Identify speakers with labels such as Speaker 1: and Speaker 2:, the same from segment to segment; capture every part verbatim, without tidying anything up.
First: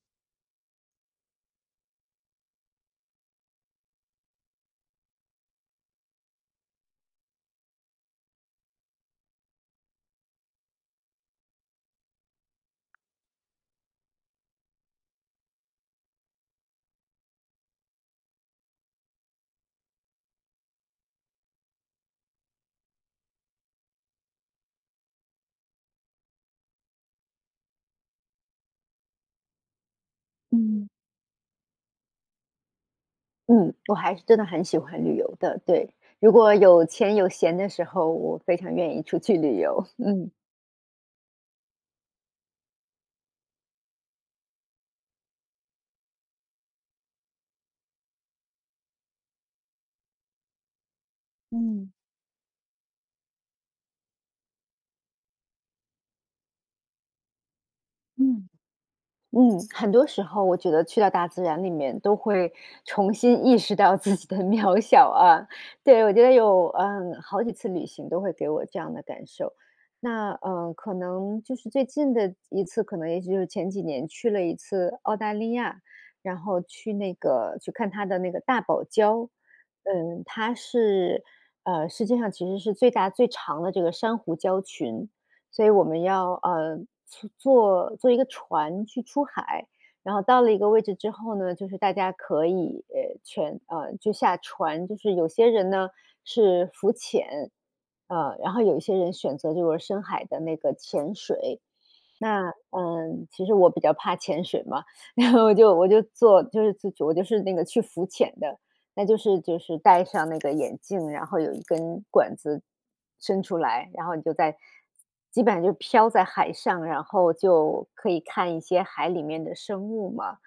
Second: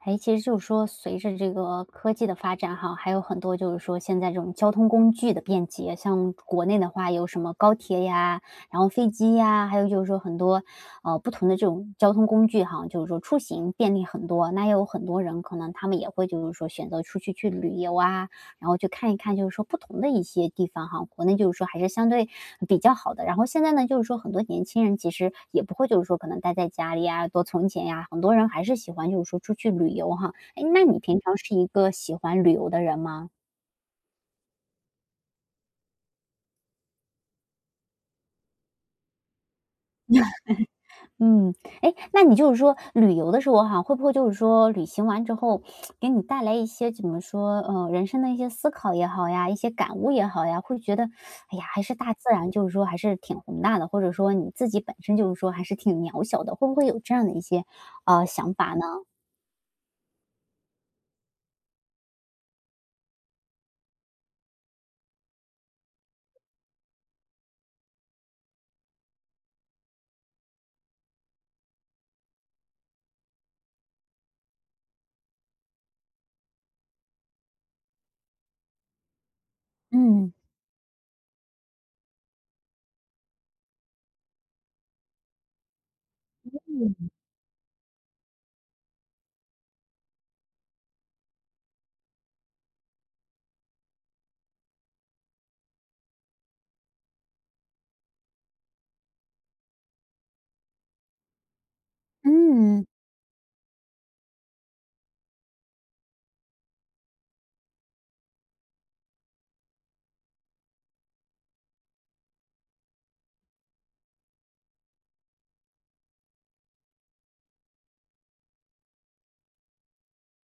Speaker 1: 哎，其实就是说随着这个科技的发展哈，还有很多就是说现在这种交通工具的便捷，像国内的话有什么高铁呀，然后飞机呀，还有就是说很多，呃，不同的这种交通工具哈，就是说出行便利很多，那也有很多人可能他们也会就是说，选择出去去旅游啊，然后去看一看就是说不同的一些地方哈，国内就是说还是相对比较好的。然后现在呢，就是说很多年轻人其实也不会就是说可能待在家里呀，多存钱呀，很多人还是喜欢就是说出去旅游哈。哎，那
Speaker 2: 嗯。
Speaker 1: 你平常是一个喜欢旅游的人吗？
Speaker 2: 嗯，我还真的很喜欢旅游的，对，如果有钱有闲的时候，我非常愿意出去旅游，嗯。
Speaker 1: 嗯，哎，那你就是说旅游的时候哈，会不会就是说旅行完之后 给你带来一些怎么说，呃，人生的一些思考也好呀，一些感悟也好呀，会觉得，哎呀，还
Speaker 2: 嗯。
Speaker 1: 是大自然就是说还是挺宏大的，或者说你自己本身就是说还是挺渺小的，会不会有这样的一些，呃，
Speaker 2: 嗯，
Speaker 1: 想法呢？
Speaker 2: 嗯，很多时候我觉得去到大自然里面都会重新意识到自己的渺小啊。对，我觉得有，嗯，好几次旅行都会给我这样的感受。那呃，可能就是最近的一次，可能也许就是前几年去了一次澳大利亚，然后去那个去看它的那个大堡礁。嗯，
Speaker 1: 嗯。
Speaker 2: 它是，呃，世界上其实是最大最长的这个珊瑚礁群，所以我们要，呃，
Speaker 1: 嗯。
Speaker 2: 坐坐一个船去出海，然后到了一个位置之后呢，就是大家可以全，呃，就下船，就是有些人呢是浮潜，呃，然后有一些人选择就是深海的那个潜水。那
Speaker 1: 嗯。
Speaker 2: 呃，其实我比较怕潜水嘛，然后我就我就做就是我就是那个去浮潜的，那就是就是戴上那个眼镜，然后有一根管子伸出来，然后你就在基本上就飘在海上，然后就可以看一些海里面的生物嘛。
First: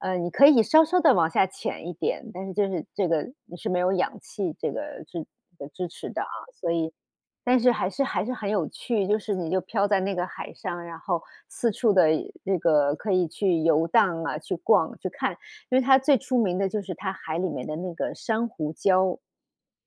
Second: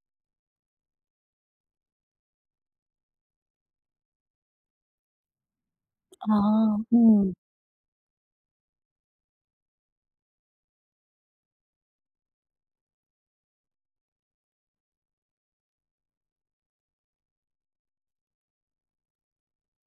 Speaker 2: 呃，你可以稍稍地往下潜一点，但是就是这个你是没有氧气这个是支持的啊，所
Speaker 1: 哦，
Speaker 2: 以
Speaker 1: 嗯。
Speaker 2: 但是还是还是很有趣。就是你就飘在那个海上，然后四处的那个可以去游荡啊，去逛、去看。因为它最出名的就是它海里面的那个珊瑚礁。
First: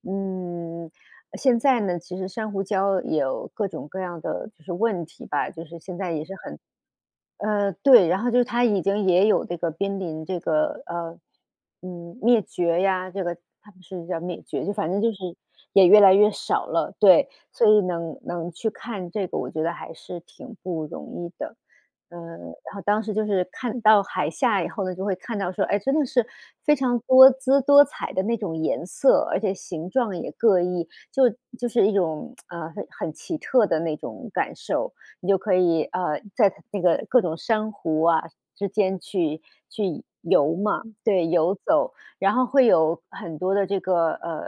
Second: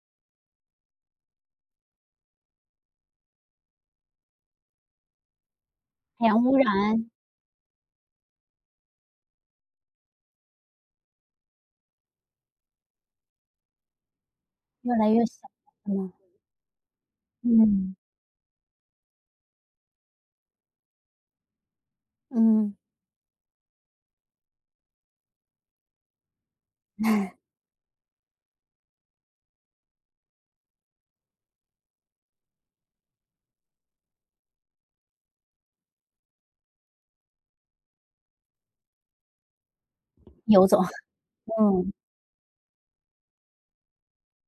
Speaker 2: 嗯，现在呢，其实珊瑚礁有各种各样的就是问题吧，就是现在也
Speaker 1: 海
Speaker 2: 是
Speaker 1: 洋污
Speaker 2: 很
Speaker 1: 染。
Speaker 2: 呃，对，然后就是它已经也有这个濒临这个，呃，嗯，灭绝呀，这个他们是叫灭绝，就反
Speaker 1: 越
Speaker 2: 正
Speaker 1: 来
Speaker 2: 就
Speaker 1: 越
Speaker 2: 是
Speaker 1: 小。
Speaker 2: 也越
Speaker 1: 嗯。
Speaker 2: 来越少了。对，所以
Speaker 1: 嗯。
Speaker 2: 能能去看这个，我觉得还是挺不容易的。呃，然
Speaker 1: 嗯。
Speaker 2: 后当时就是看到海下以后呢，就会看到说，哎，真的是非常多 姿多彩的那种颜色，而且形状也各异，就就是一种，呃，很很奇特的那种感受，你就可以，呃，在那个各种珊瑚啊，之间去去游
Speaker 1: 游走，
Speaker 2: 嘛，对，游
Speaker 1: 嗯。
Speaker 2: 走。然后会有很多的这个，呃，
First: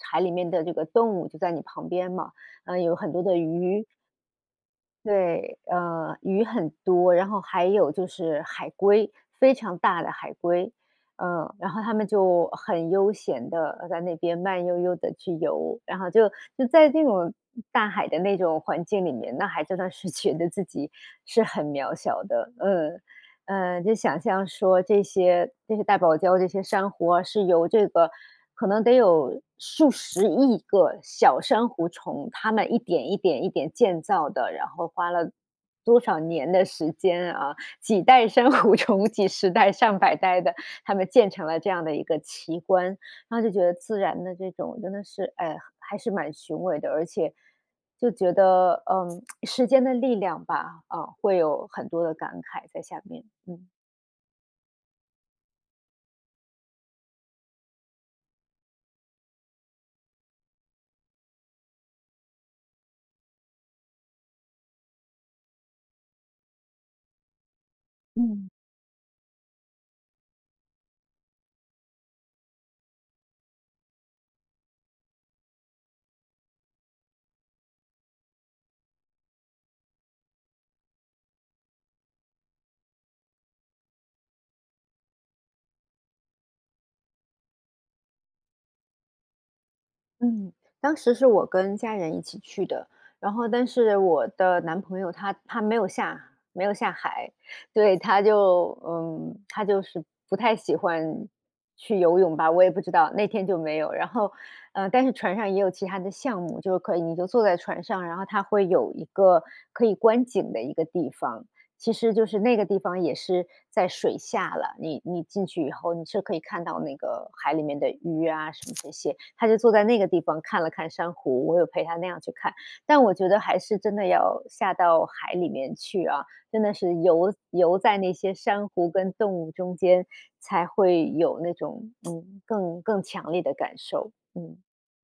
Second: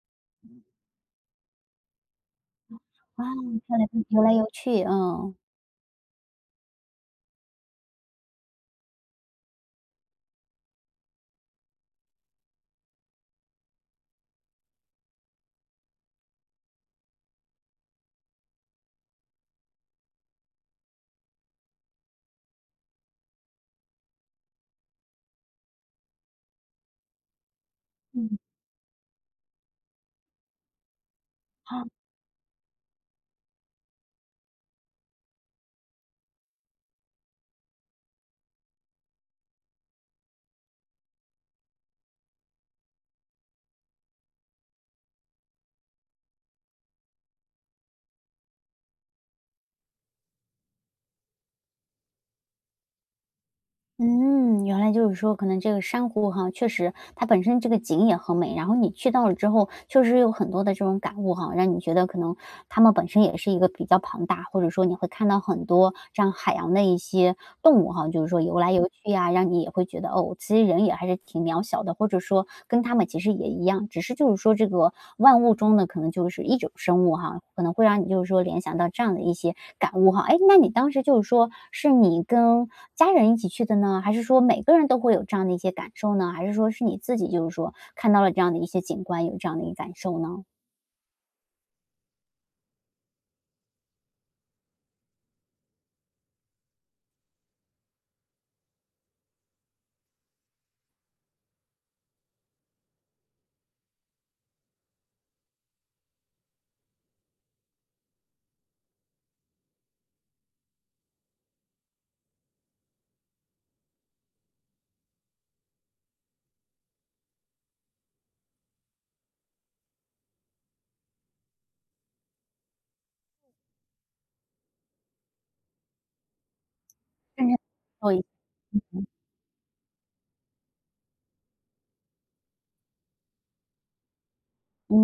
Speaker 2: 海里面的这个动物就在你旁边嘛，
Speaker 1: 哦，
Speaker 2: 啊，也有很多的鱼。
Speaker 1: 游来游去，嗯。
Speaker 2: 对，呃，鱼很多，然后还有就是海龟，非常大的海龟，呃，然后它们就很悠闲地，呃，在那边慢悠悠地去游。然后就就在那种大海的那种环境里面，那还真的是觉得自己是很渺小的，嗯。呃，就想象说这些这些大堡礁这些珊瑚啊，是由这个
Speaker 1: 嗯。
Speaker 2: 可能得有数十亿个小珊
Speaker 1: 啊。
Speaker 2: 瑚虫，它们一点一点一点建造的，然后花了多少年的时间啊，几代珊瑚虫，几十代、上百代的，它们建成了这样的一个奇观。然后就觉得自然的这种真的是，哎，还是蛮雄伟的。而且，就觉得，呃，时间的力量吧，啊，会有很多的感慨在下面，嗯。
Speaker 1: 嗯，原来就是说可能这个珊瑚哈，确实它本身这个景也很美，然后你去到了之后确实有很多的这种感悟哈，让你觉得可能它们本身也是一个比较庞大，或者说你会看到很多这样海洋的一些动物哈，就是说
Speaker 2: 嗯。
Speaker 1: 游来游去啊，让你也会觉得，哦，其实人也还是挺渺小的，或者说跟它们其实也一样，只是就是说这个万物中的可能就是一种生物哈，可能会让你就是说联想到这样的一些感悟哈。哎，那你当时就是说是你跟家人一起去的呢，还是说每个人都会有这样的一些感受呢？还是说是你自己就是说看到了这样的一些景观，有这样的一感受呢？
Speaker 2: 嗯，当时是我跟家人一起去的，然后但是我的男朋友，他他没有下没有下海，对，他就，嗯，他就是不太喜欢去游泳吧，我也不知道，那天就没有。然后，呃，但是船上也有其他的项目，就可以你就坐在船上，然后它会有一个可以观景的一个地方，其实就是，那个地方也是在水下了，你你进去以后，你是可以看到那个海里面的鱼啊什么这些，他就坐在那个地方看了看珊瑚，我有陪他那样去看，但我觉得还是真的要下到海里面去啊，真的是游
Speaker 1: 嗯。
Speaker 2: 游在那
Speaker 1: 对。
Speaker 2: 些珊瑚
Speaker 1: 嗯哼。
Speaker 2: 跟动物中间才会有那种，嗯，更更强烈的感受，嗯。
Speaker 1: 嗯，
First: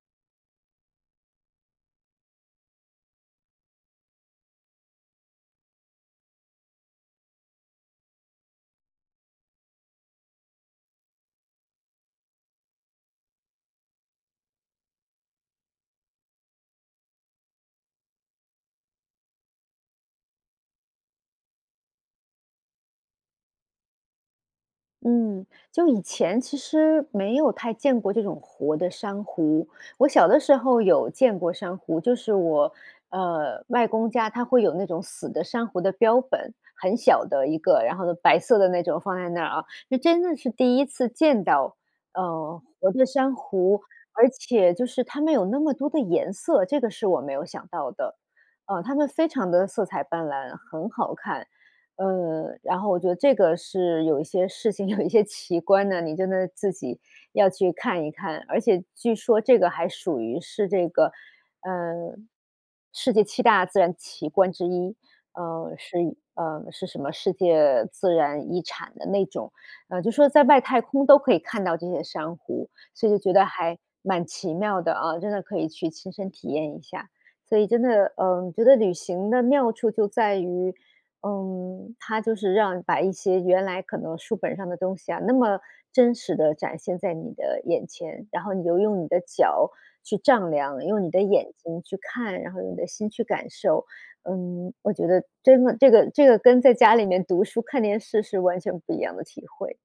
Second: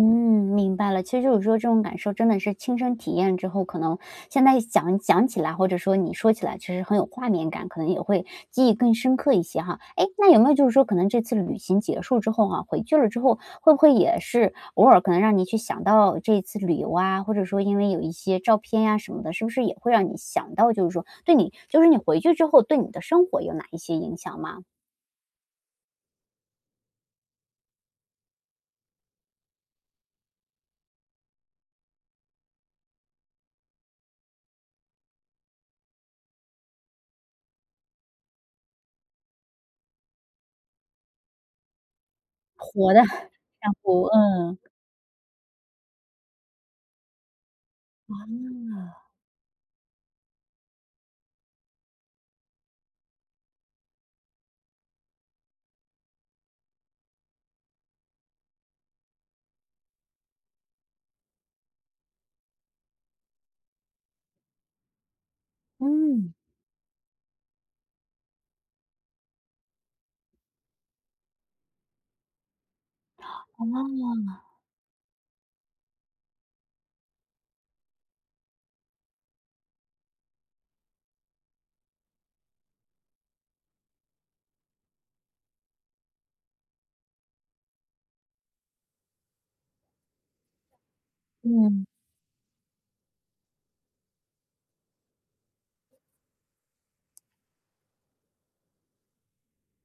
Speaker 1: 明白了，其实就是说这种感受真的是亲身体验之后，可能现在想想起来，或者说你说起来其实很有画面感，可能也会记忆更深刻一些哈。诶，那有没有就是说可能这次旅行结束之后哈，回劲儿了之后会不会也是偶尔可能让你去想到这次旅游啊，或者说因为有一些照片呀什么的，是不是也会让你想到就是说对你就是你回去之后对你的生活有哪一些影响吗？
Speaker 2: 嗯，就以前其实没有太见过这种活的珊瑚。我小的时候有见过珊瑚，就是我，呃，外公家他会有那种死的珊瑚的标本，很小的一个，然后白色的那种放在那儿啊。就真的是第一次见到，呃，活
Speaker 1: 活的
Speaker 2: 的 珊
Speaker 1: 珊
Speaker 2: 瑚，
Speaker 1: 瑚，
Speaker 2: 而
Speaker 1: 嗯。
Speaker 2: 且就是它们有那么多的颜色，这个是我没有想到的。呃，它
Speaker 1: 哇。
Speaker 2: 们非常地色彩斑斓，很好看。呃，然后我觉得这个是有一些事情，有一些奇观呢，你真的自己要去看一看，而且据说这个还属于是这个，呃，世界七大自然奇观之一，呃，是
Speaker 1: 嗯。
Speaker 2: 呃，是什么世界自然遗产的那种。呃，就说在外太空都可以看到这些珊瑚，所以觉得还
Speaker 1: 哦。
Speaker 2: 蛮奇妙的啊，真的可以去亲身体验一下。所以真的，嗯，觉得旅行的妙处就在于，嗯，它就是让把一些原来可能书本上的东西啊，那么真实地展现在你的眼前，然后你就用你的脚去丈量，用你的眼睛
Speaker 1: 嗯。
Speaker 2: 去看，然后用你的心去感受。嗯，我觉得真的这个这个跟在家里面读书看电视是完全不一样的体会。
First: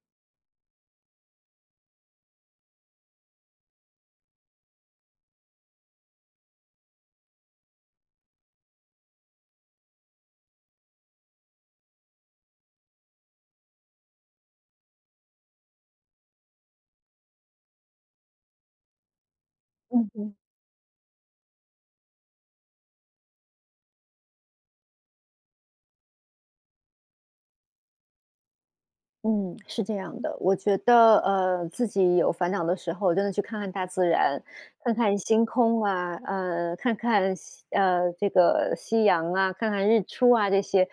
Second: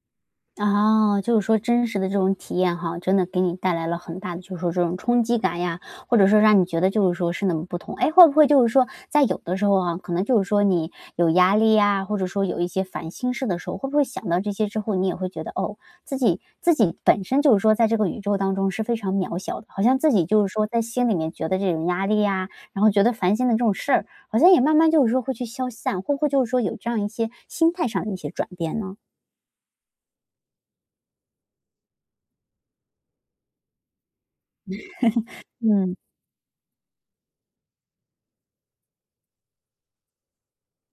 Speaker 1: 啊，就是说真实的这种体验哈，真的给你带来了很大的就是说这种冲击感呀，或者说让你觉得就是说是那么不同。哎，会不会就是说，在有的时候哈，可能就是说你有压力呀，或者说有一些烦心事的时候，会不会想到这些之后，你也会觉得，哦，自己自己本身就是说在这个宇宙当中是非常渺小的，好像
Speaker 2: 嗯
Speaker 1: 自己
Speaker 2: 哼。
Speaker 1: 就是说在心里面觉得这种压力呀，然后觉得烦心的这种事儿，好像也慢慢就是说会去消散，会不会就是说有这样一些心态上的一些转变呢？
Speaker 2: 嗯，是这样的，我觉得，呃，自己有烦恼的时候，真的去看看大自然，看看 星空
Speaker 1: 嗯。
Speaker 2: 啊，呃，看看夕呃，这个夕阳啊，看看日出啊这些，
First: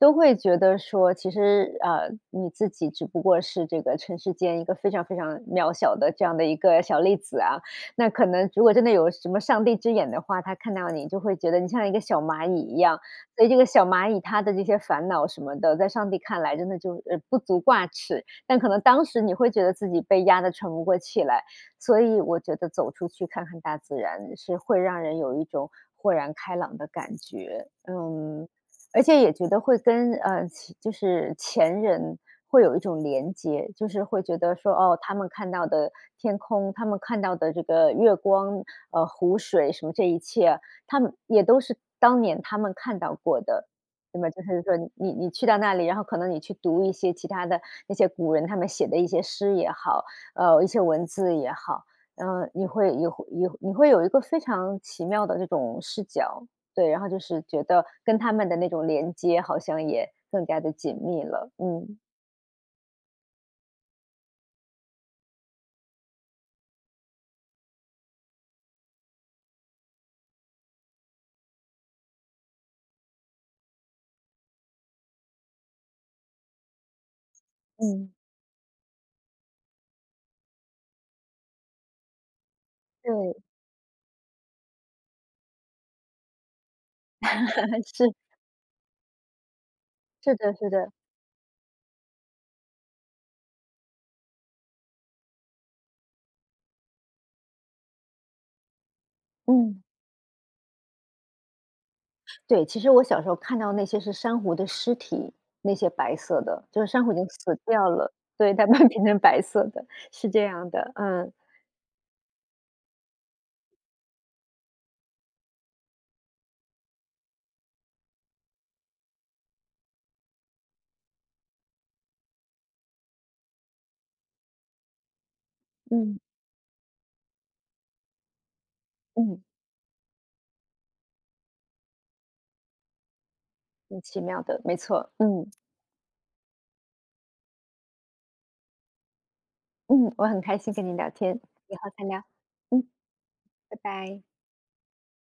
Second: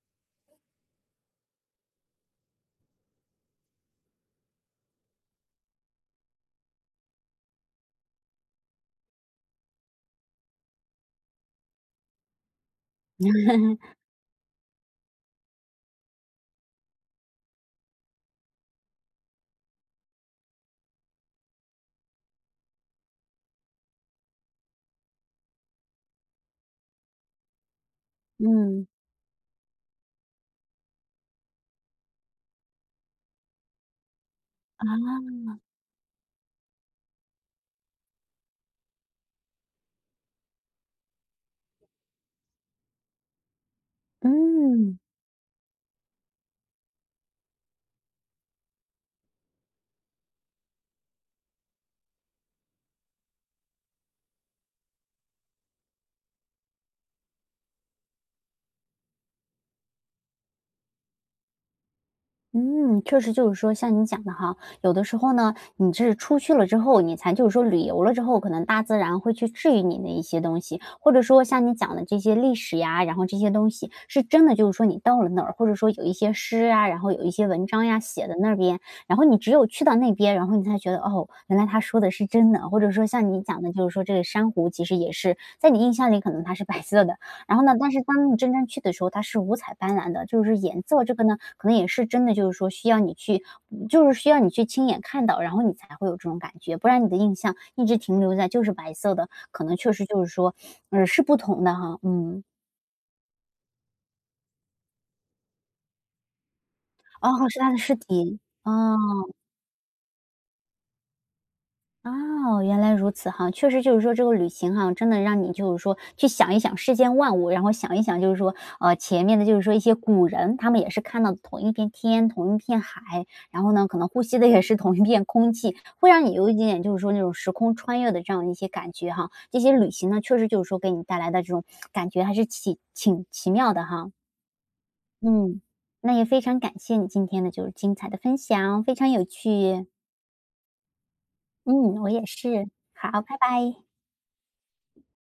Speaker 2: 都会觉得说，其实呃，你自己只不过是这个尘世间一个非常非常渺小的这样的一个小粒子啊。那可能如果真的有什么上帝之眼的话，他看到你就会觉得你像一个小蚂蚁一样，所以这个小 蚂蚁它的这些烦恼什么的，在上帝看来真的就呃，不足挂齿，但可能当时你会觉得自己被压得喘不过气来。所以我觉得走出去看看大自然是会让人有一种豁然开朗的感觉，嗯，
Speaker 1: 嗯。
Speaker 2: 而且也觉得会跟呃，起就是前人会有一种连接。就是会觉得说，哦，他们看
Speaker 1: 啊。
Speaker 2: 到的天空，他们看到的这个月光，呃，湖水什么这一切，他们也都是当年他们看到过的。那么就是说
Speaker 1: 嗯。
Speaker 2: 你你去到那里，然后可能你去读一些其他的那些古人，他们写的一些诗也好呃，一些文字也好，嗯，你会有有你会有一个非常奇妙的这种视角，对，然后就是觉得跟他们的那种连接好像也更加地紧密了，嗯。
Speaker 1: 嗯，确实就是说像你讲的哈。有的时候呢，你是出去了之后，你才就是说旅游了之后，可能大自然会去治愈你的一些东西，或者说像你讲的这些历史呀，然后这些东西是真的就是说你到了那儿，或者说有一些诗啊，然后有一些文章呀，
Speaker 2: 嗯。
Speaker 1: 写的那儿边，然后你只有去到那边，然后你才觉得，哦，原来它说的是真的。或者说像
Speaker 2: 对。
Speaker 1: 你讲的就是说这个珊瑚其实也是在你印象里可能它是白色的，然后呢，但是
Speaker 2: 是。
Speaker 1: 当你真正去的时候，它是五彩斑斓的。
Speaker 2: 是
Speaker 1: 就是
Speaker 2: 的，
Speaker 1: 说
Speaker 2: 是
Speaker 1: 颜
Speaker 2: 的。
Speaker 1: 色这个呢，可能也是真的就是说需要你去就是需要你去亲眼看到，然后你才会有这种感觉，不然你的印象一直停留在就是白色的，可能
Speaker 2: 嗯。
Speaker 1: 确实就是说，嗯，是不同的哈，嗯。
Speaker 2: 对，其实我小时候看到那些是珊瑚的尸体，那些白色的，就是珊瑚已经
Speaker 1: 哦哦，是
Speaker 2: 死
Speaker 1: 它的
Speaker 2: 掉
Speaker 1: 尸
Speaker 2: 了。
Speaker 1: 体，
Speaker 2: 对，但慢慢
Speaker 1: 哦。
Speaker 2: 变成白色的，是这样的，嗯。
Speaker 1: 哦，原来如此哈。确实就是说这个旅行哈，真的让你就是说去想一想世间万物，然后想一想就是说，啊，前面的就是说一些古人，他们也是看到的同一片天、同一片海，然后呢，可能呼吸的也是同一片空气，会
Speaker 2: 嗯。
Speaker 1: 让你有一点点，就是说那种时空穿越的这样一些感觉哈，
Speaker 2: 嗯。
Speaker 1: 这些旅行呢，确实就是说给你带来的这种感觉还是起挺奇妙的
Speaker 2: 很
Speaker 1: 哈。
Speaker 2: 奇妙的，没错，嗯。
Speaker 1: 嗯。那也非常感谢你今天的就是精彩的分享，非常有趣。
Speaker 2: 嗯，我很开心跟你聊天，以
Speaker 1: 嗯，
Speaker 2: 后再
Speaker 1: 我
Speaker 2: 聊，
Speaker 1: 也是。
Speaker 2: 嗯。
Speaker 1: 好，拜拜。
Speaker 2: 拜拜。